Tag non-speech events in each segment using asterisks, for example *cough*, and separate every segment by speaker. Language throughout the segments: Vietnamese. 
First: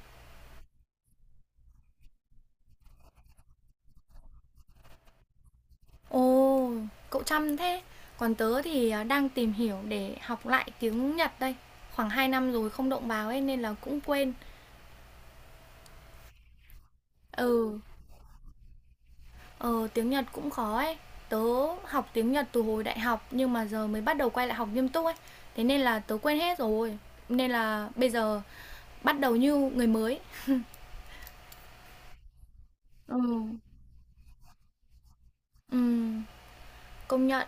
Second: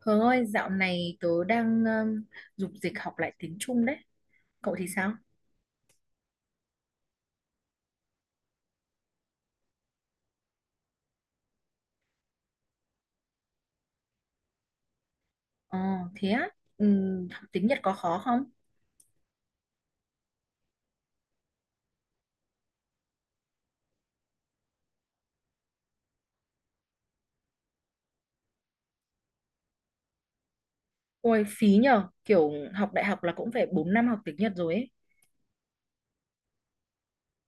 Speaker 1: Hường ơi, dạo này tớ đang dục dịch học lại tiếng Trung đấy. Cậu thì sao?
Speaker 2: Ồ, cậu chăm thế. Còn tớ thì, đang tìm hiểu để học lại tiếng Nhật đây. Khoảng 2 năm rồi không động vào ấy nên là cũng quên.
Speaker 1: Ờ, thế á? Học tiếng Nhật
Speaker 2: Ừ,
Speaker 1: có khó không?
Speaker 2: ờ, tiếng Nhật cũng khó ấy. Tớ học tiếng Nhật từ hồi đại học nhưng mà giờ mới bắt đầu quay lại học nghiêm túc ấy. Thế nên là tớ quên hết rồi. Nên là bây giờ bắt đầu như người mới.
Speaker 1: Ôi, phí nhờ. Kiểu học đại
Speaker 2: Ừ,
Speaker 1: học là cũng phải 4 năm học tiếng Nhật rồi ấy.
Speaker 2: ừ, công nhận.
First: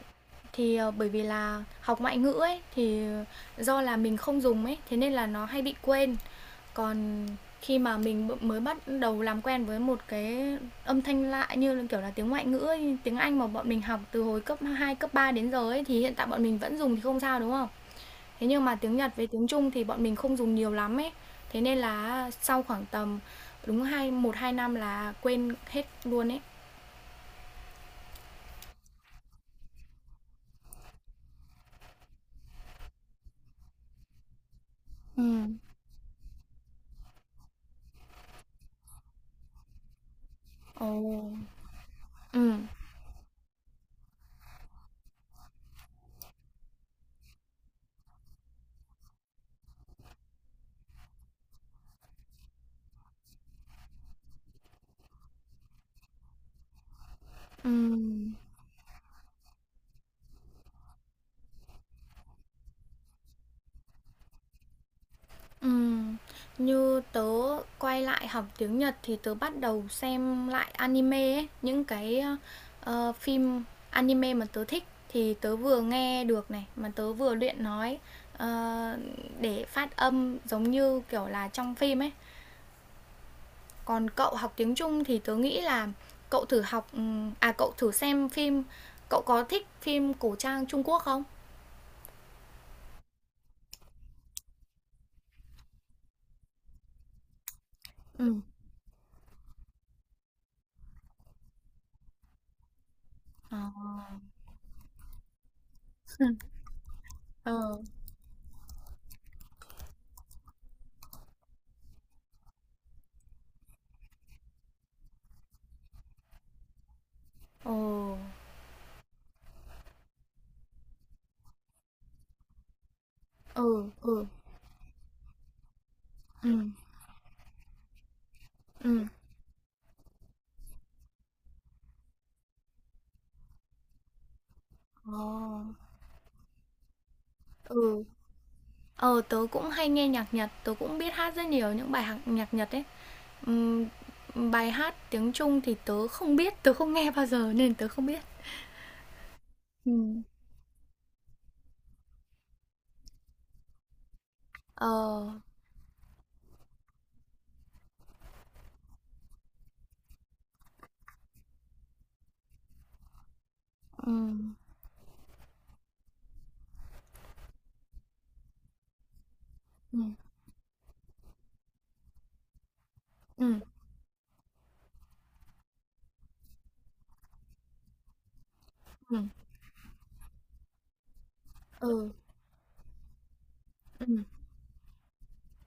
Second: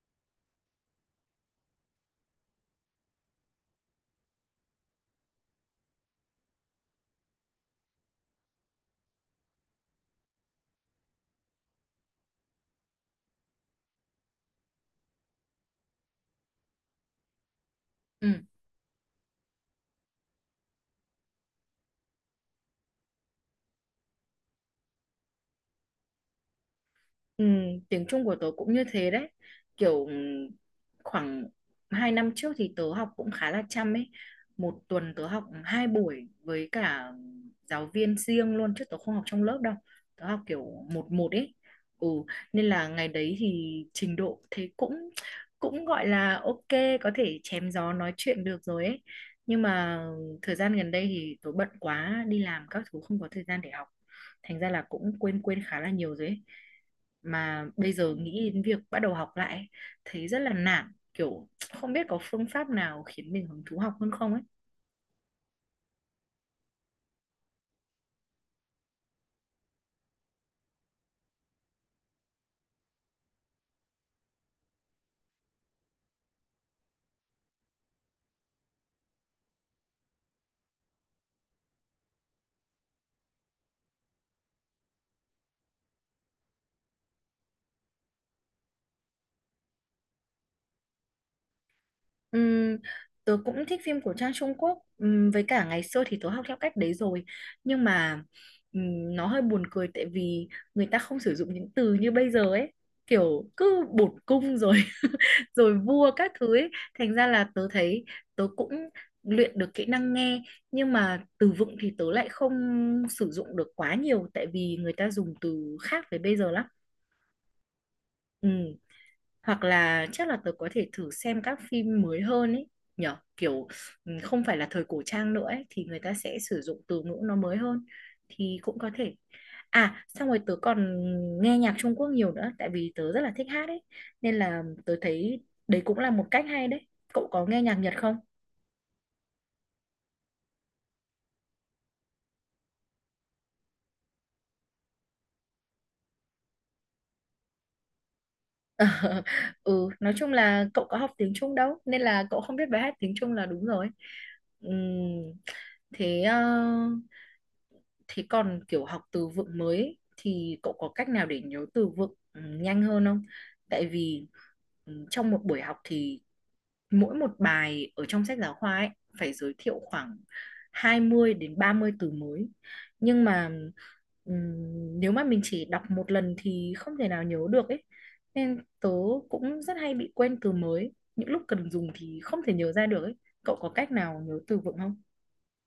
Speaker 2: Thì bởi vì là học ngoại ngữ ấy thì do là mình không dùng ấy, thế nên là nó hay bị quên. Còn khi mà mình mới bắt đầu làm quen với một cái âm thanh lạ như kiểu là, tiếng ngoại ngữ ấy, tiếng Anh mà bọn mình học từ hồi cấp 2 cấp 3 đến giờ ấy, thì hiện tại bọn mình vẫn dùng thì không sao, đúng không?
Speaker 1: Ừ.
Speaker 2: Thế nhưng mà tiếng Nhật với tiếng Trung thì bọn mình không dùng nhiều lắm ấy. Thế nên là sau khoảng tầm đúng một hai năm là quên hết luôn ấy.
Speaker 1: Ừ, tiếng Trung của tớ cũng như thế đấy, kiểu khoảng 2 năm trước thì tớ học cũng khá là chăm ấy, một tuần
Speaker 2: Ừ.
Speaker 1: tớ học hai buổi với cả giáo viên riêng luôn, chứ tớ không học trong lớp đâu. Tớ học kiểu
Speaker 2: Ồ,
Speaker 1: một một ấy, ừ,
Speaker 2: ừ,
Speaker 1: nên là ngày đấy thì trình độ thế cũng cũng gọi là ok, có thể chém gió nói chuyện được rồi ấy. Nhưng mà thời gian gần đây thì tớ bận quá, đi làm các thứ, không có thời gian để học, thành ra là cũng quên quên khá là nhiều rồi ấy. Mà
Speaker 2: ừ.
Speaker 1: bây giờ nghĩ đến việc bắt đầu học lại ấy, thấy rất là nản, kiểu không biết có phương pháp nào khiến mình hứng thú học hơn không ấy.
Speaker 2: Ừm, Như tớ quay lại học tiếng Nhật thì tớ bắt đầu xem lại anime ấy, những cái, phim anime mà tớ thích thì tớ vừa nghe được này, mà tớ vừa luyện nói, ờ, để phát âm giống như, kiểu là, trong phim ấy. Còn cậu học tiếng Trung thì tớ nghĩ là cậu thử xem phim, cậu có thích phim cổ trang Trung Quốc không?
Speaker 1: Ừm, tớ cũng thích phim của Trang Trung Quốc. Với cả ngày xưa thì tớ học theo cách đấy rồi, nhưng mà
Speaker 2: Ừ.
Speaker 1: nó hơi buồn cười, tại vì người ta không sử dụng những từ như bây giờ ấy, kiểu
Speaker 2: Ờ.
Speaker 1: cứ bổn cung rồi rồi vua các thứ
Speaker 2: *laughs*
Speaker 1: ấy. Thành ra là
Speaker 2: Ờ.
Speaker 1: tớ thấy tớ cũng luyện được kỹ năng nghe, nhưng mà từ vựng thì tớ lại không sử dụng được quá nhiều, tại vì người ta dùng từ khác với bây giờ lắm.
Speaker 2: Ồ.
Speaker 1: Ừ, hoặc là chắc là tớ có thể thử xem các phim mới hơn ấy, nhở, kiểu
Speaker 2: Ừ, ừ.
Speaker 1: không phải là thời cổ trang nữa ấy, thì người ta sẽ sử
Speaker 2: Ừm,
Speaker 1: dụng từ ngữ nó mới hơn, thì cũng có
Speaker 2: ừm.
Speaker 1: thể. À, xong rồi tớ còn nghe nhạc Trung Quốc nhiều nữa, tại vì tớ rất là thích hát ấy, nên là tớ
Speaker 2: Ờ.
Speaker 1: thấy đấy cũng là một cách hay đấy. Cậu có nghe nhạc Nhật
Speaker 2: Ừ.
Speaker 1: không?
Speaker 2: Ờ, tớ cũng hay nghe nhạc Nhật, tớ cũng biết hát rất nhiều những bài hạc nhạc Nhật ấy. Ừm, bài hát tiếng Trung thì tớ không biết, tớ không nghe bao giờ nên tớ không biết.
Speaker 1: *laughs* Ừ, nói
Speaker 2: Ừm.
Speaker 1: chung là cậu có học tiếng Trung đâu nên là cậu không biết bài hát tiếng Trung là đúng rồi.
Speaker 2: Ờ.
Speaker 1: Ừm, thế thế còn kiểu học từ vựng mới ấy, thì cậu có cách nào để nhớ từ vựng nhanh hơn không? Tại vì
Speaker 2: Ừm,
Speaker 1: trong một buổi học thì mỗi một bài ở trong sách giáo khoa ấy phải giới thiệu
Speaker 2: ừm,
Speaker 1: khoảng 20 đến 30 từ mới. Nhưng mà
Speaker 2: ừm,
Speaker 1: ừm, nếu mà mình chỉ đọc một lần thì không thể nào nhớ được ấy. Nên tớ
Speaker 2: ừm,
Speaker 1: cũng rất hay bị quên từ mới. Những lúc cần dùng
Speaker 2: ừ,
Speaker 1: thì không thể nhớ ra được ấy. Cậu có cách nào
Speaker 2: ừm.
Speaker 1: nhớ từ vựng không?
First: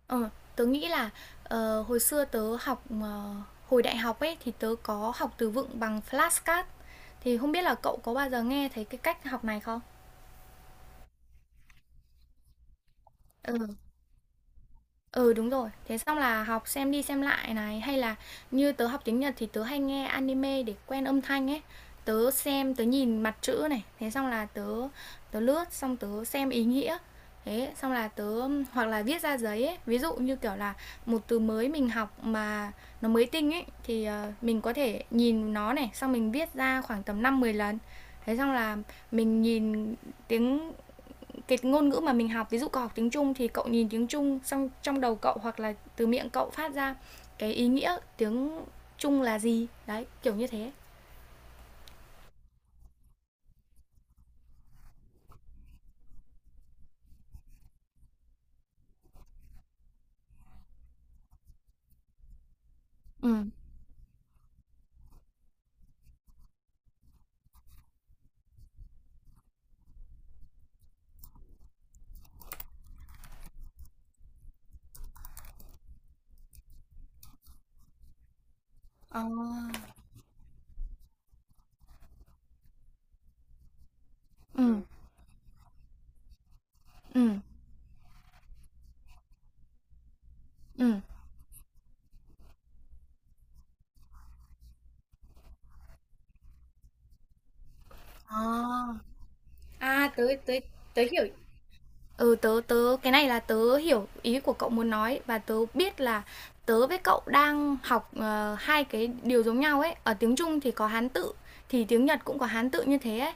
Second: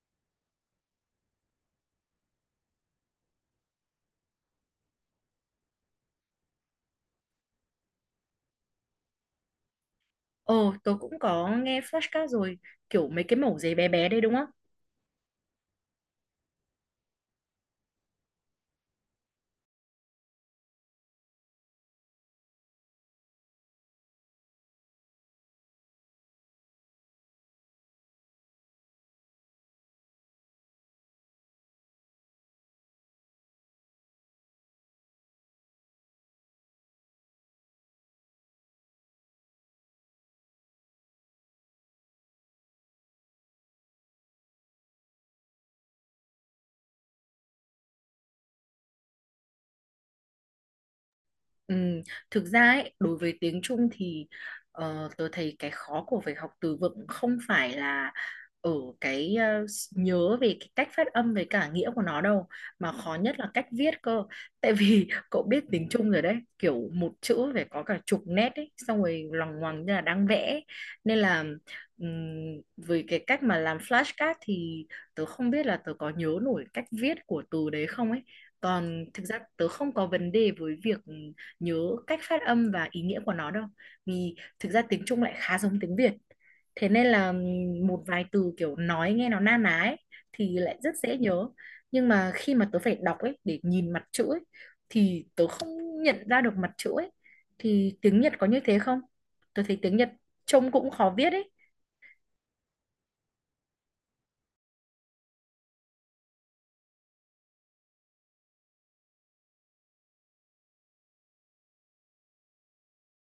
Speaker 2: Ờ, tớ nghĩ là hồi xưa tớ học hồi đại học ấy thì tớ có học từ vựng bằng flashcard, thì không biết là cậu có bao giờ nghe thấy cái cách học này không?
Speaker 1: Ồ, tớ cũng có nghe podcast rồi, kiểu mấy cái mẩu giấy bé bé đây đúng không?
Speaker 2: Ừ, đúng rồi. Thế xong là học xem đi xem lại này, hay là như tớ học tiếng Nhật thì tớ hay nghe anime để quen âm thanh ấy. Tớ xem, tớ nhìn mặt chữ này, thế xong là tớ tớ lướt xong tớ xem ý nghĩa. Thế xong là tớ hoặc là viết ra giấy ấy, ví dụ như kiểu là một từ mới mình học mà nó mới tinh ấy thì mình có thể nhìn nó này, xong mình viết ra khoảng tầm 5 10 lần. Thế xong là mình nhìn tiếng cái ngôn ngữ mà mình học, ví dụ cậu học tiếng Trung thì cậu nhìn tiếng Trung xong trong đầu cậu hoặc là từ miệng cậu phát ra cái ý nghĩa tiếng Trung là gì đấy, kiểu như thế.
Speaker 1: Ừm, thực ra ấy, đối với tiếng Trung thì tớ thấy cái khó của việc học từ vựng không phải là ở cái nhớ về cái cách phát âm với cả nghĩa của nó đâu, mà khó nhất
Speaker 2: Ừ.
Speaker 1: là cách viết cơ. Tại vì *laughs* cậu biết tiếng Trung rồi đấy, kiểu một chữ phải có cả chục nét ấy, xong rồi loằng ngoằng như là đang vẽ ấy. Nên là ừm, với cái cách mà làm flashcard thì tớ không biết là tớ có nhớ nổi cách viết của từ đấy không ấy. Còn
Speaker 2: À.
Speaker 1: thực ra tớ không có vấn đề với việc nhớ cách phát âm và ý nghĩa của nó đâu, vì thực
Speaker 2: Ừ.
Speaker 1: ra tiếng Trung lại khá giống tiếng Việt, thế nên
Speaker 2: Ừ.
Speaker 1: là một vài từ kiểu nói nghe nó na ná ấy, thì lại rất
Speaker 2: Ừ.
Speaker 1: dễ nhớ. Nhưng mà khi mà tớ phải đọc ấy, để nhìn mặt chữ ấy, thì tớ không nhận ra được mặt chữ ấy. Thì tiếng Nhật có như thế
Speaker 2: À,
Speaker 1: không? Tớ thấy tiếng Nhật
Speaker 2: à, tới tới
Speaker 1: trông cũng
Speaker 2: tới
Speaker 1: khó
Speaker 2: hiểu
Speaker 1: viết ấy.
Speaker 2: Ừ, tớ tớ cái này là tớ hiểu ý của cậu muốn nói và tớ biết là tớ với cậu đang học hai cái điều giống nhau ấy. Ở tiếng Trung thì có Hán tự thì tiếng Nhật cũng có Hán tự như thế ấy.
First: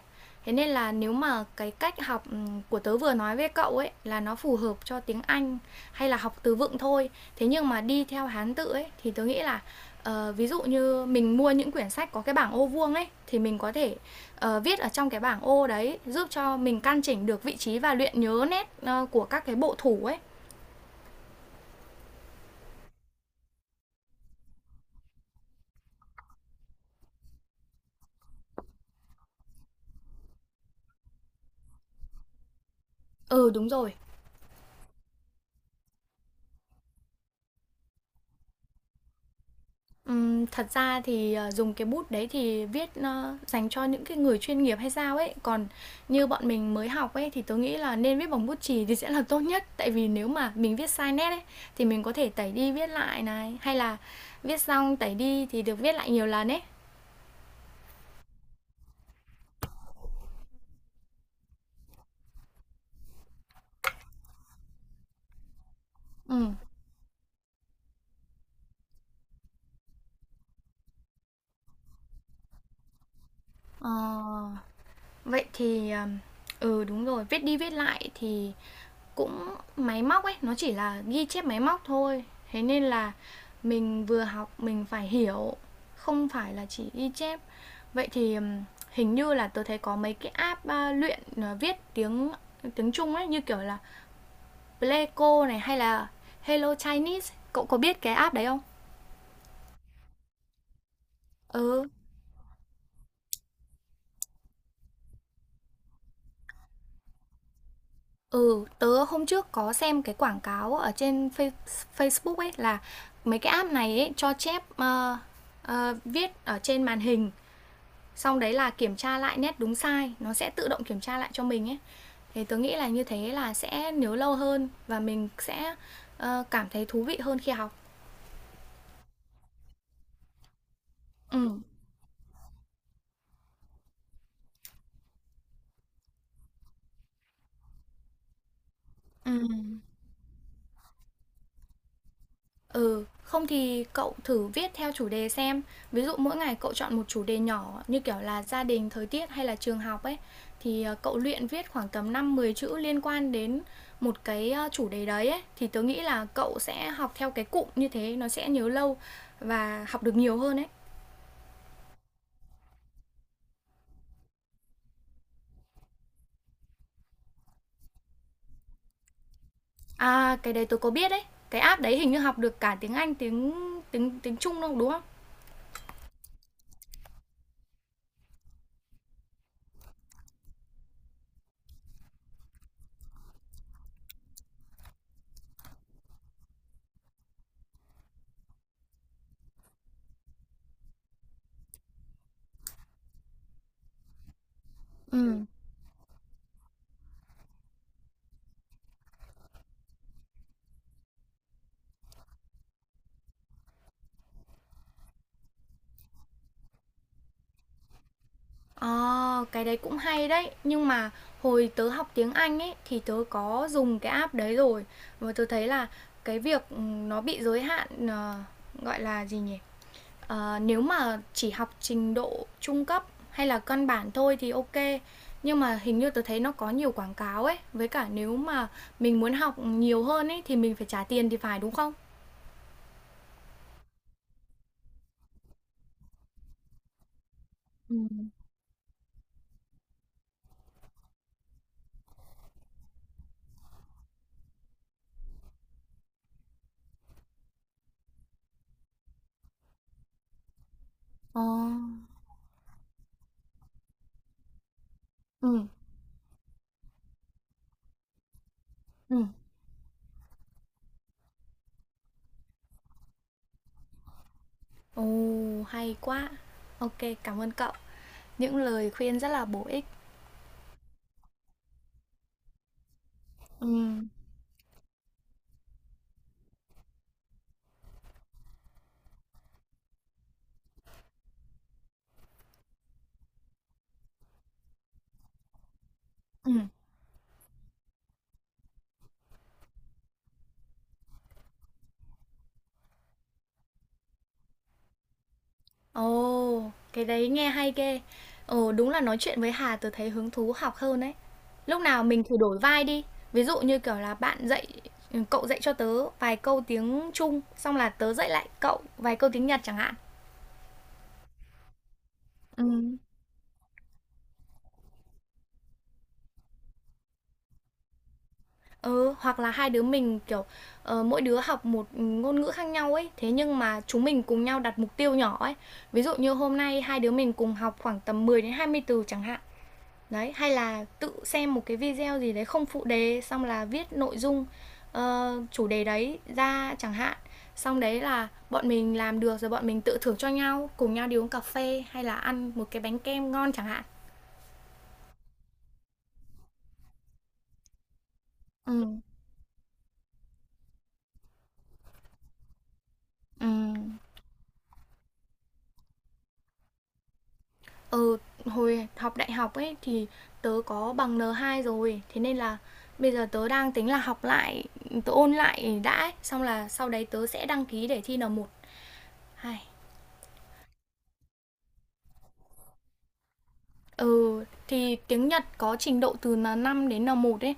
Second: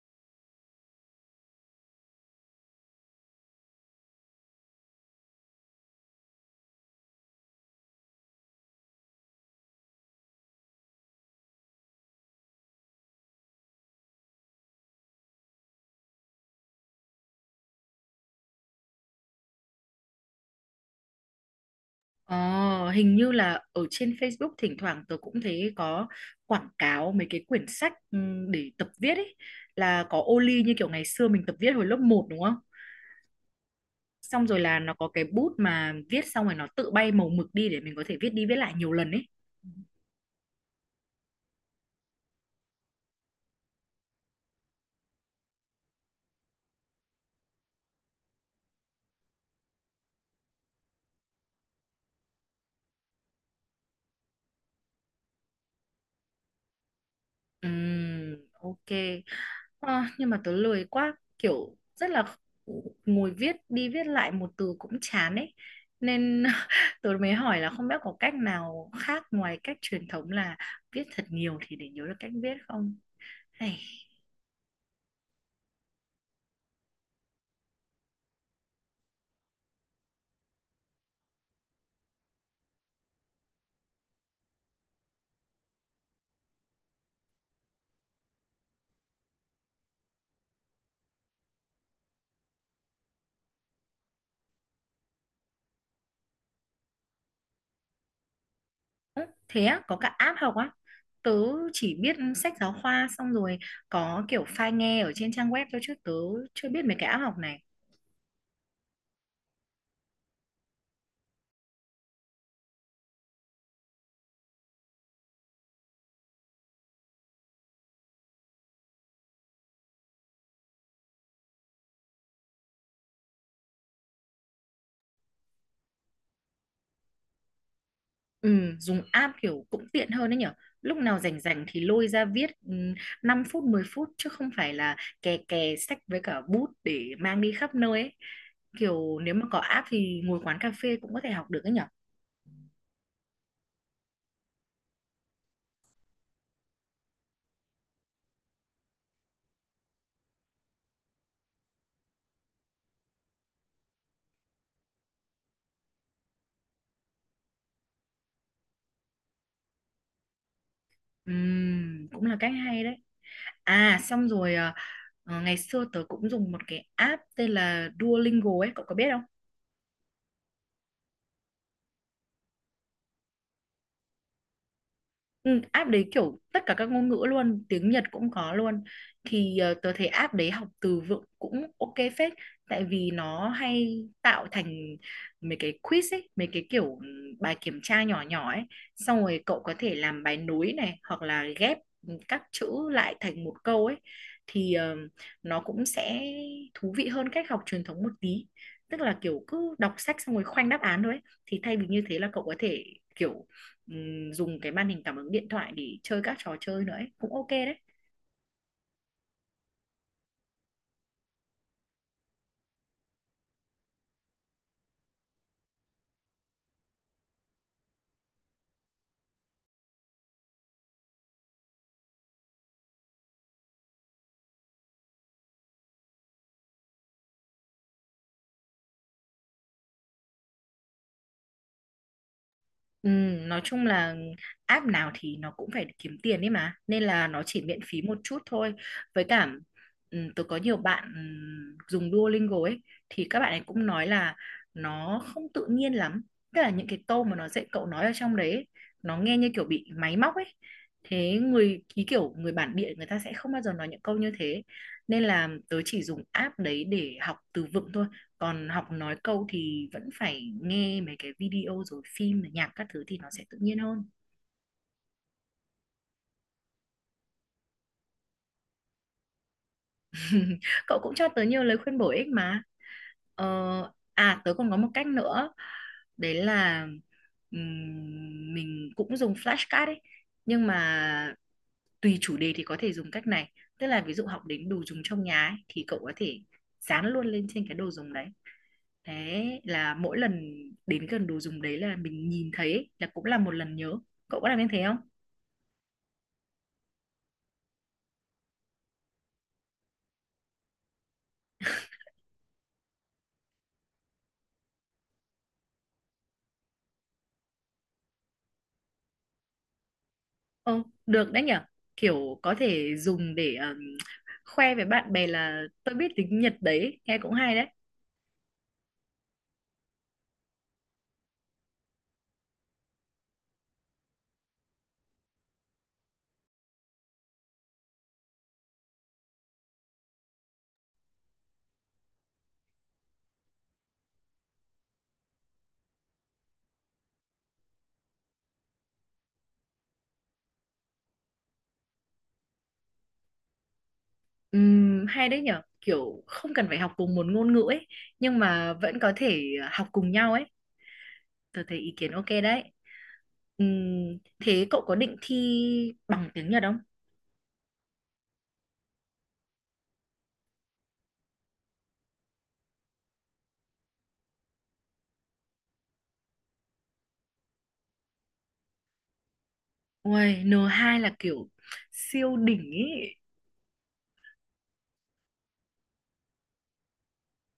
Speaker 2: Thế nên là nếu mà cái cách học của tớ vừa nói với cậu ấy là nó phù hợp cho tiếng Anh hay là học từ vựng thôi. Thế nhưng mà đi theo Hán tự ấy thì tớ nghĩ là ví dụ như mình mua những quyển sách có cái bảng ô vuông ấy thì mình có thể viết ở trong cái bảng ô đấy, giúp cho mình căn chỉnh được vị trí và luyện nhớ nét của các cái bộ thủ ấy.
Speaker 1: Ờ, hình như là ở trên Facebook thỉnh thoảng tớ cũng thấy có quảng cáo mấy cái quyển sách để tập viết ấy, là có ô ly như kiểu ngày xưa mình tập viết hồi lớp một đúng không?
Speaker 2: Ừ, đúng rồi.
Speaker 1: Xong rồi là nó có cái bút mà viết xong rồi nó tự bay màu mực đi để mình có thể viết đi viết lại nhiều lần ấy.
Speaker 2: Thật ra thì dùng cái bút đấy thì viết dành cho những cái người chuyên nghiệp hay sao ấy, còn như bọn mình mới học ấy thì tôi nghĩ là nên viết bằng bút chì thì sẽ là tốt nhất, tại vì nếu mà mình viết sai nét ấy thì mình có thể tẩy đi viết lại này, hay là viết xong tẩy đi thì được viết lại nhiều lần ấy.
Speaker 1: Ok. Ờ, nhưng mà tớ lười quá, kiểu rất là ngồi viết đi viết lại một từ cũng chán ấy, nên
Speaker 2: Ừ.
Speaker 1: *laughs* tớ mới hỏi là không biết có cách nào khác ngoài cách truyền thống là viết thật nhiều thì để nhớ được cách viết không, hay.
Speaker 2: ờ, vậy thì ừ, đúng rồi, viết đi viết lại thì cũng máy móc ấy, nó chỉ là ghi chép máy móc thôi. Thế nên là mình vừa học mình phải hiểu, không phải là chỉ ghi chép. Vậy thì hình như là tôi thấy có mấy cái app luyện viết tiếng tiếng Trung ấy, như kiểu là Pleico này hay là Hello Chinese. Cậu có biết cái app đấy không?
Speaker 1: Ơ, thế á, có cả app học á? Tớ
Speaker 2: Ừ,
Speaker 1: chỉ biết sách giáo khoa, xong rồi có kiểu file nghe ở trên trang web thôi, chứ tớ chưa biết mấy cái app học này.
Speaker 2: ừ, tớ hôm trước có xem cái quảng cáo ở trên Facebook ấy, là mấy cái app này ấy cho chép viết ở trên màn hình, xong đấy là kiểm tra lại nét đúng sai, nó sẽ tự động kiểm tra lại cho mình ấy, thì tớ nghĩ là như thế là sẽ nhớ lâu hơn và mình sẽ cảm thấy thú vị hơn khi học.
Speaker 1: Ừ, dùng app kiểu cũng tiện hơn đấy nhở, lúc nào rảnh
Speaker 2: Ừ.
Speaker 1: rảnh thì lôi ra viết 5 phút 10 phút, chứ không phải là kè kè sách với cả bút để mang đi khắp nơi ấy. Kiểu nếu mà có
Speaker 2: Ừ.
Speaker 1: app thì ngồi quán cà phê cũng có thể học được đấy nhở.
Speaker 2: Ừ, không thì cậu thử viết theo chủ đề xem, ví dụ mỗi ngày cậu chọn một chủ đề nhỏ như kiểu là gia đình, thời tiết hay là trường học ấy, thì cậu luyện viết khoảng tầm 5 10 chữ liên quan đến một cái chủ đề đấy ấy, thì tớ nghĩ là cậu sẽ học theo cái cụm như thế nó sẽ nhớ lâu và học được nhiều hơn ấy.
Speaker 1: Cũng là cách hay đấy. À, xong rồi ngày xưa tớ cũng dùng một cái app tên là Duolingo ấy, cậu có biết không?
Speaker 2: À, cái đấy tôi có biết đấy. Cái app đấy hình như học được cả tiếng Anh, tiếng tiếng tiếng Trung đâu đúng không?
Speaker 1: Ừ, app đấy kiểu tất cả các ngôn ngữ luôn, tiếng Nhật cũng có luôn. Thì tớ thấy app đấy học từ vựng cũng ok phết, tại vì nó hay tạo thành mấy cái quiz ấy, mấy cái kiểu bài kiểm tra nhỏ nhỏ ấy, xong rồi cậu có thể làm bài nối này, hoặc là ghép các chữ lại thành một câu ấy, thì
Speaker 2: Ừ.
Speaker 1: nó cũng sẽ thú vị hơn cách học truyền thống một tí. Tức là kiểu cứ đọc sách xong rồi khoanh đáp án thôi ấy. Thì thay vì như thế là cậu có thể kiểu dùng cái màn hình cảm ứng điện thoại để chơi các trò chơi nữa ấy. Cũng ok đấy.
Speaker 2: Ờ, cái đấy cũng hay đấy. Nhưng mà hồi tớ học tiếng Anh ấy thì tớ có dùng cái app đấy rồi. Và tớ thấy là cái việc nó bị giới hạn gọi là gì nhỉ? Ờ, nếu mà chỉ học trình độ trung cấp hay là căn bản thôi thì ok. Nhưng mà hình như tớ thấy nó có nhiều quảng cáo ấy. Với cả nếu mà mình muốn học nhiều hơn ấy thì mình phải trả tiền thì phải, đúng không?
Speaker 1: Nói chung là app nào thì nó cũng phải kiếm tiền ấy mà, nên là nó chỉ miễn
Speaker 2: Ừ.
Speaker 1: phí một chút thôi. Với cả tôi có nhiều bạn dùng Duolingo ấy, thì các bạn ấy cũng nói là nó không tự nhiên lắm, tức là những cái câu mà nó dạy cậu nói ở trong đấy ấy, nó nghe như kiểu bị máy móc ấy, thế
Speaker 2: Ờ,
Speaker 1: người ký kiểu người bản địa người ta sẽ không bao giờ nói những câu như thế. Nên là
Speaker 2: ừ,
Speaker 1: tớ chỉ dùng app đấy để học từ vựng thôi, còn học nói
Speaker 2: ừ.
Speaker 1: câu thì vẫn phải nghe mấy cái video rồi phim rồi nhạc các thứ, thì nó sẽ tự nhiên hơn.
Speaker 2: Ồ, hay quá. Ok, cảm ơn cậu. Những lời khuyên rất là bổ ích.
Speaker 1: *laughs* Cậu cũng cho tớ nhiều lời khuyên bổ ích mà. ờ,
Speaker 2: Ừ,
Speaker 1: À, tớ còn có một cách nữa, đấy là mình cũng dùng flashcard ấy, nhưng mà tùy chủ đề thì có thể dùng cách này. Tức là ví dụ học đến đồ dùng trong nhà ấy, thì cậu có thể
Speaker 2: ừ.
Speaker 1: dán luôn lên trên cái đồ dùng đấy, thế là mỗi lần đến gần đồ dùng đấy là mình nhìn thấy ấy, là cũng là một lần nhớ. Cậu có làm như thế không?
Speaker 2: Ồ, cái đấy nghe hay ghê. Ồ, đúng là nói chuyện với Hà tớ thấy hứng thú học hơn đấy. Lúc nào mình thử đổi vai đi. Ví dụ như kiểu là bạn dạy, ừ, cậu dạy cho tớ vài câu tiếng Trung, xong là tớ dạy lại cậu vài câu tiếng Nhật chẳng hạn.
Speaker 1: Ồ, được đấy nhở, kiểu có
Speaker 2: Ừ.
Speaker 1: thể dùng để khoe với bạn bè là tôi biết tiếng Nhật đấy, nghe cũng hay đấy.
Speaker 2: Ừ, hoặc là hai đứa mình, kiểu, mỗi đứa học một ngôn ngữ khác nhau ấy, thế nhưng mà chúng mình cùng nhau đặt mục tiêu nhỏ ấy. Ví dụ như hôm nay hai đứa mình cùng học khoảng tầm 10 đến 20 từ chẳng hạn. Đấy, hay là tự xem một cái video gì đấy không phụ đề, xong là viết nội dung chủ đề đấy ra chẳng hạn. Xong đấy là bọn mình làm được rồi bọn mình tự thưởng cho nhau, cùng nhau đi uống cà phê hay là ăn một cái bánh kem ngon chẳng hạn.
Speaker 1: Hay đấy nhở, kiểu không cần phải học cùng một ngôn ngữ ấy, nhưng mà
Speaker 2: Ừ,
Speaker 1: vẫn có thể học cùng nhau ấy. Tôi thấy ý kiến ok đấy.
Speaker 2: ừ.
Speaker 1: Thế cậu có định thi bằng tiếng Nhật không?
Speaker 2: Ừ, hồi học đại học ấy thì tớ có bằng N2 rồi, thế nên là bây giờ tớ đang tính là học lại, tớ ôn lại đã ấy. Xong là sau đấy tớ sẽ đăng ký để thi N1. Hai.
Speaker 1: Uầy, N2 là kiểu siêu đỉnh ý.
Speaker 2: Ừ, thì tiếng Nhật có trình độ từ N5 đến N1 ấy.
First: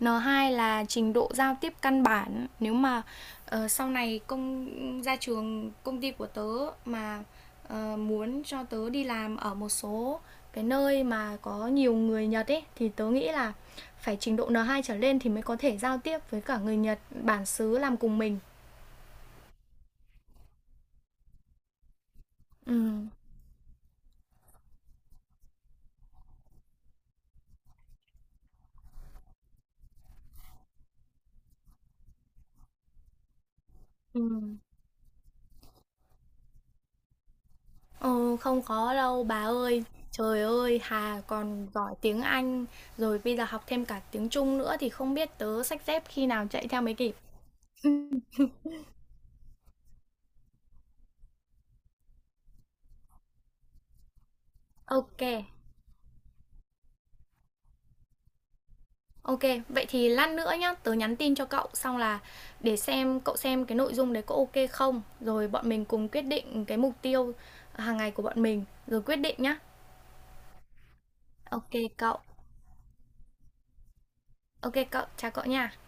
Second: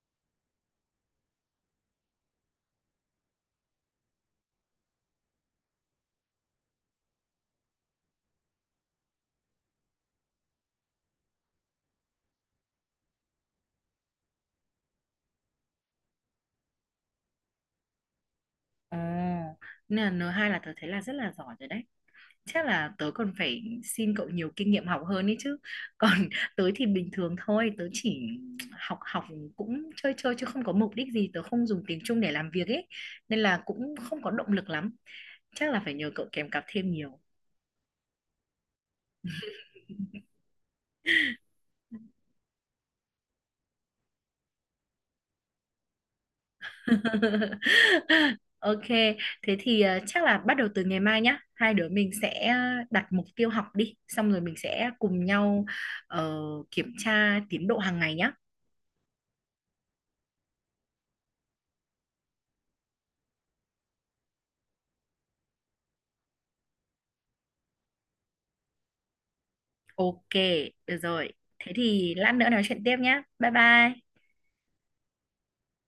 Speaker 2: N2 là trình độ giao tiếp căn bản. Nếu mà sau này ra trường, công ty của tớ mà muốn cho tớ đi làm ở một số cái nơi mà có nhiều người Nhật ấy, thì tớ nghĩ là phải trình độ N2 trở lên thì mới có thể giao tiếp với cả người Nhật bản xứ làm cùng mình.
Speaker 1: Ồ, nên là N2 là tớ thấy là rất là giỏi rồi đấy. Chắc
Speaker 2: Ừ,
Speaker 1: là tớ còn phải xin cậu nhiều kinh nghiệm học hơn ấy chứ. Còn *laughs* tớ thì bình thường thôi, tớ chỉ học học cũng chơi chơi, chứ không có mục đích gì, tớ không dùng tiếng Trung để làm việc ấy, nên là cũng
Speaker 2: ừ.
Speaker 1: không có động lực lắm. Chắc là phải nhờ cậu kèm cặp thêm nhiều.
Speaker 2: Ờ, không có đâu bà ơi. Trời ơi, Hà còn giỏi tiếng Anh, rồi bây giờ học thêm cả tiếng Trung nữa thì không biết tớ xách dép khi nào chạy theo mới kịp.
Speaker 1: *laughs* Ok, thế thì chắc là bắt đầu từ ngày mai nhá, hai đứa mình sẽ đặt mục tiêu học đi, xong rồi mình sẽ
Speaker 2: Ok,
Speaker 1: cùng nhau ờ, kiểm tra tiến độ hàng ngày nhá.
Speaker 2: ok. Vậy thì lát nữa nhá, tớ nhắn tin cho cậu xong là để xem cậu xem cái nội dung đấy có ok không, rồi bọn mình cùng quyết định cái mục tiêu hàng ngày của bọn mình, rồi quyết định nhá.
Speaker 1: Ok, được rồi.
Speaker 2: Ok
Speaker 1: Thế thì
Speaker 2: cậu.
Speaker 1: lát nữa nói chuyện tiếp nhé. Bye bye.
Speaker 2: Ok cậu, chào cậu nha.